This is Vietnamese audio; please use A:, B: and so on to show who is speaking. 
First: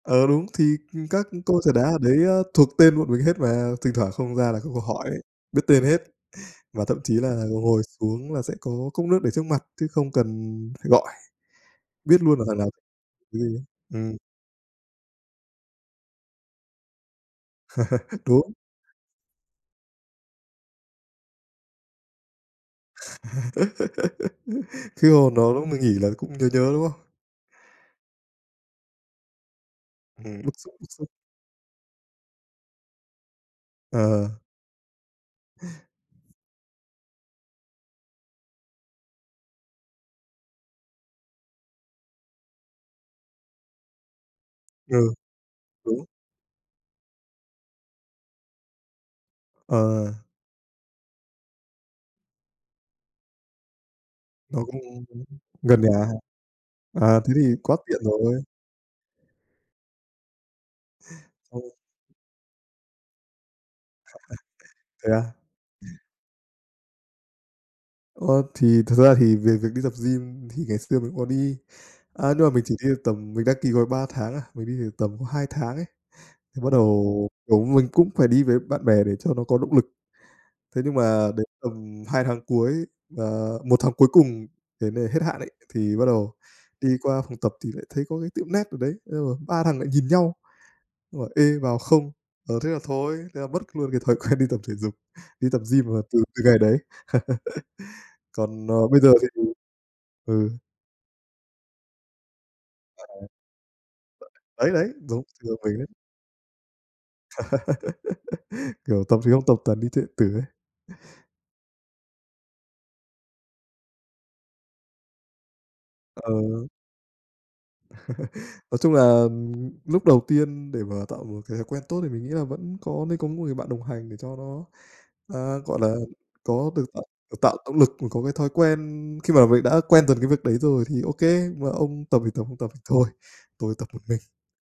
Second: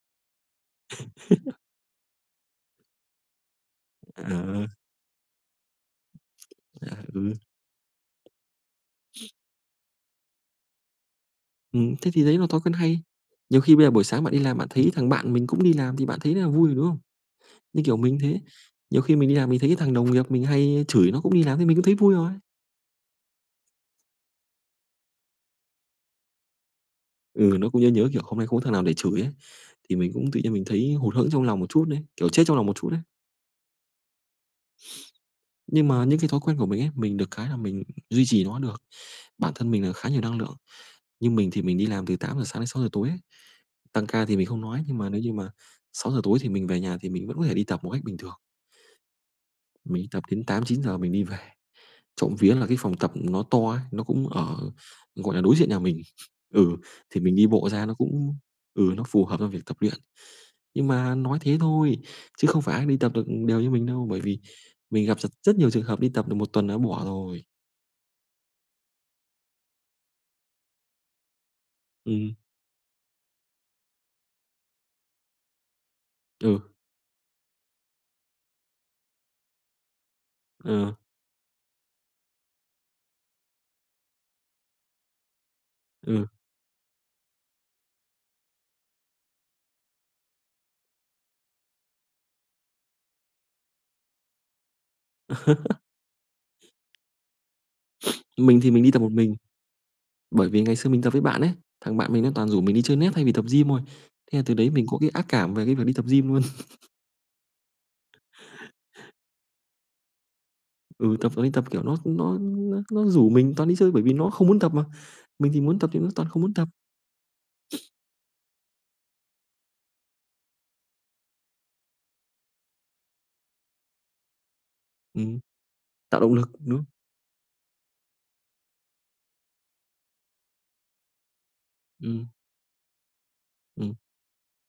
A: Ờ, đúng, thì, ừm, các cô trà đá ở đấy, a, thuộc tên bọn mình hết mà, thỉnh thoảng không ra là
B: Ờ.
A: các cô hỏi ấy, biết tên hết. Và
B: À,
A: thậm chí
B: ừ.
A: là ngồi xuống là sẽ có cốc nước để trước mặt chứ không cần phải gọi,
B: Ừm, thế
A: biết
B: thì đấy
A: luôn là
B: là
A: thằng
B: thói
A: nào
B: quen hay.
A: gì
B: Nhiều
A: ấy.
B: khi bây giờ buổi
A: Ừm.
B: sáng bạn đi làm bạn thấy thằng bạn mình cũng đi làm thì bạn thấy rất là vui rồi, đúng không? Như kiểu mình cũng thế,
A: Đúng.
B: nhiều khi mình đi làm mình thấy cái thằng đồng nghiệp mình hay chửi nó cũng đi làm thì mình cũng thấy vui rồi.
A: Khi mà nó mà nghỉ là cũng nhớ nhớ, đúng không?
B: Ừ, nó cũng nhớ nhớ, kiểu, hôm nay không có thằng nào để chửi ấy, thì mình cũng tự
A: Ừm, bức
B: nhiên mình
A: xúc, bức
B: thấy
A: xúc.
B: hụt hẫng trong lòng một chút ấy, kiểu, chết trong lòng một chút ấy.
A: Ờ.
B: Nhưng mà những cái thói quen của mình ấy, mình được cái là mình duy trì nó được, bản thân mình là khá nhiều năng lượng, như mình thì mình đi làm từ 8:00 sáng đến 6:00 tối ấy, tăng ca thì mình không nói,
A: Ừ,
B: nhưng mà nếu như mà
A: đúng.
B: 6:00 tối thì mình về nhà thì mình vẫn có thể đi tập một cách bình thường. Mình
A: Ờ.
B: đi tập đến 8:00, 9:00 mình đi về, trộm vía là cái phòng tập nó to ấy, nó cũng
A: Nó
B: ở,
A: cũng cũng
B: gọi là, đối diện nhà
A: gần nhà
B: mình,
A: hả?
B: ừ,
A: À,
B: thì
A: thế
B: mình
A: thì
B: đi bộ
A: quá
B: ra nó
A: tiện
B: cũng
A: rồi.
B: ừ, nó phù hợp cho việc tập luyện. Nhưng mà nói thế
A: Thôi.
B: thôi, chứ không phải ai đi tập được đều như mình đâu, bởi vì mình
A: Thế
B: gặp
A: á?
B: dật rất nhiều trường hợp đi tập được 1 tuần là đã bỏ rồi.
A: Ờ, thì thật ra thì về việc đi tập gym thì ngày xưa mình có đi, à,
B: Ừm.
A: nhưng mà mình chỉ đi được tầm mình đăng ký gói 3 tháng à, mình đi được có tầm 2 tháng ấy, thì bắt
B: Ừ.
A: đầu, kiểu, mình cũng phải đi với bạn bè để cho nó có động lực. Thế nhưng
B: Ừ.
A: mà đến tầm 2 tháng cuối, và 1 tháng cuối cùng đến ngày hết hạn ấy, thì bắt
B: Ừ.
A: đầu đi qua phòng tập thì lại thấy có cái tiệm net ở đấy, ồ, ba thằng lại nhìn nhau, nó bảo: "Ê, vào không?" Ờ, thế là thôi, thế là mất luôn cái thói quen đi tập thể dục, đi tập gym là từ từ ngày đấy.
B: Mình
A: Còn,
B: thì mình
A: ờ,
B: đi tập
A: bây
B: một
A: giờ thì
B: mình,
A: ừ.
B: bởi vì ngày xưa mình tập với bạn ấy, thằng bạn mình nó toàn rủ mình đi chơi
A: À.
B: net thay vì tập gym thôi. Thế là từ đấy
A: Đấy,
B: mình
A: đấy,
B: có cái
A: giống
B: ác
A: trường
B: cảm
A: hợp
B: về cái
A: mình
B: việc
A: đấy.
B: đi tập gym luôn.
A: Kiểu, tập thì không tập toàn đi chơi điện tử ấy.
B: Ừ, tập, ờ, tập, kiểu, nó nó nó nó rủ mình toàn đi chơi bởi vì nó không muốn tập mà, mình thì muốn tập thì nó toàn
A: Ờ.
B: không muốn tập.
A: Nói chung là, ừm, lúc đầu tiên để mà tạo một cái thói quen tốt thì mình nghĩ là vẫn có nên có một người bạn đồng hành để cho nó,
B: Ừm,
A: à, gọi là
B: tạo động lực,
A: có
B: đúng
A: được
B: không?
A: tạo, à, tạo động lực và có cái thói quen khi mà mình đã quen dần cái việc đấy rồi, thì ô kê, "Mấy ông tập thì
B: Ừm.
A: tập không tập thì thôi, tôi tập
B: Ừm.
A: một mình."